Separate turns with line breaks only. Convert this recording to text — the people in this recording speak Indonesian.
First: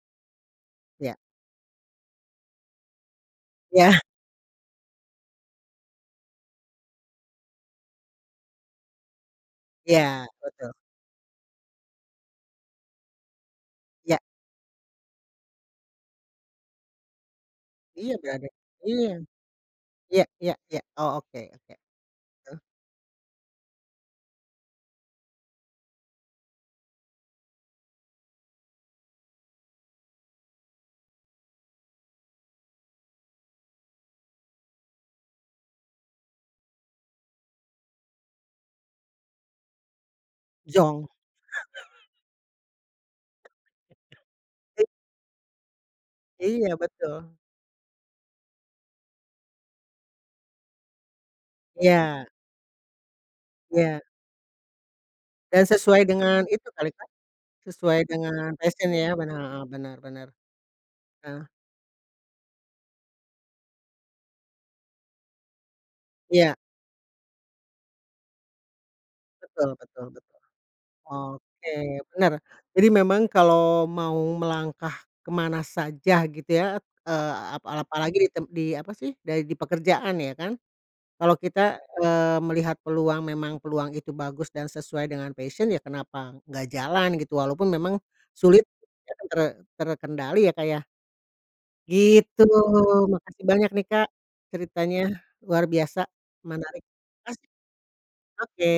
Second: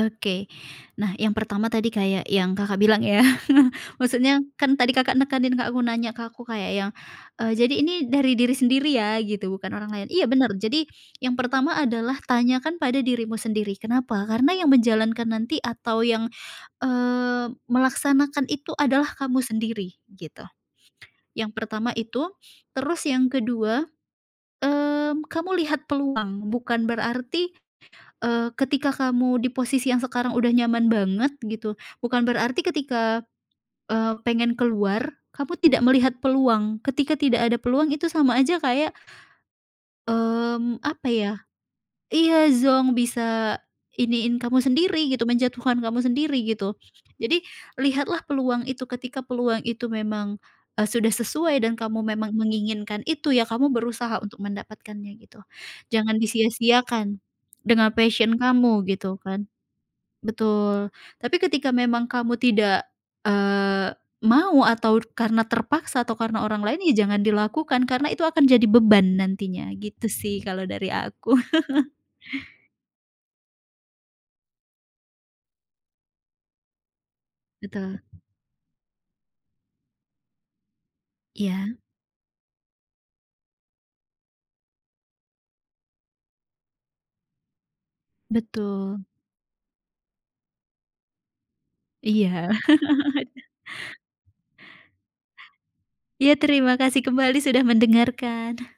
Oke. Nah,
Ya.
yang pertama tadi kayak yang Kakak bilang ya,
Ya.
maksudnya kan tadi Kakak nekanin ke aku, nanya ke aku kayak yang, eee, "Jadi ini, dari diri sendiri ya," gitu, "bukan orang lain," iya,
Iya,
bener.
betul.
Jadi yang pertama adalah tanyakan pada dirimu sendiri,
Iya.
kenapa? Karena yang menjalankan nanti atau yang, eee,
Iya
melaksanakan
berani,
itu adalah
iya.
kamu sendiri
Ya
gitu,
ya ya, oh oke
yang
oke,
pertama itu.
heeh.
Terus yang kedua, mmm, kamu lihat peluang, bukan berarti, eee, ketika kamu di posisi yang sekarang udah nyaman banget gitu, bukan berarti ketika, eee, pengen keluar kamu tidak melihat peluang. Ketika tidak ada peluang itu sama aja kayak, mmm, apa
Zonk.
ya, iya, zonk, bisa iniin kamu
I
sendiri gitu, menjatuhkan kamu sendiri
Iya,
gitu.
betul.
Jadi lihatlah peluang itu, ketika peluang itu memang, eee, sudah sesuai dan kamu
Iya.
memang menginginkan itu, ya kamu
Iya.
berusaha untuk mendapatkannya gitu.
Dan sesuai
Jangan
dengan itu kali, Kak,
disia-siakan dengan
sesuai
passion
dengan
kamu
passion ya.
gitu
Benar,
kan.
heeh, benar benar.
Betul, tapi
Heeh.
ketika memang kamu tidak, eee, mau atau karena terpaksa atau karena
Iya.
orang lain, ya jangan dilakukan, karena itu akan jadi beban
Betul
nantinya,
betul
gitu
betul.
sih kalau dari aku.
Oke, benar. Jadi memang kalau mau melangkah ke mana saja gitu ya, t eee, ap
Betul.
apalagi di tem di apa sih, dai di pekerjaan ya kan. Kalau
Iya.
kita, eee, melihat peluang, memang peluang itu bagus dan sesuai dengan passion, ya kenapa nggak jalan gitu, walaupun memang sulit
Betul.
te ter terkendali ya, Kak, ya? Gitu,
Iya.
makasih banyak nih, Kak, ceritanya luar biasa
Iya, terima
menarik,
kasih kembali
makasih.
sudah
Oke.
mendengarkan.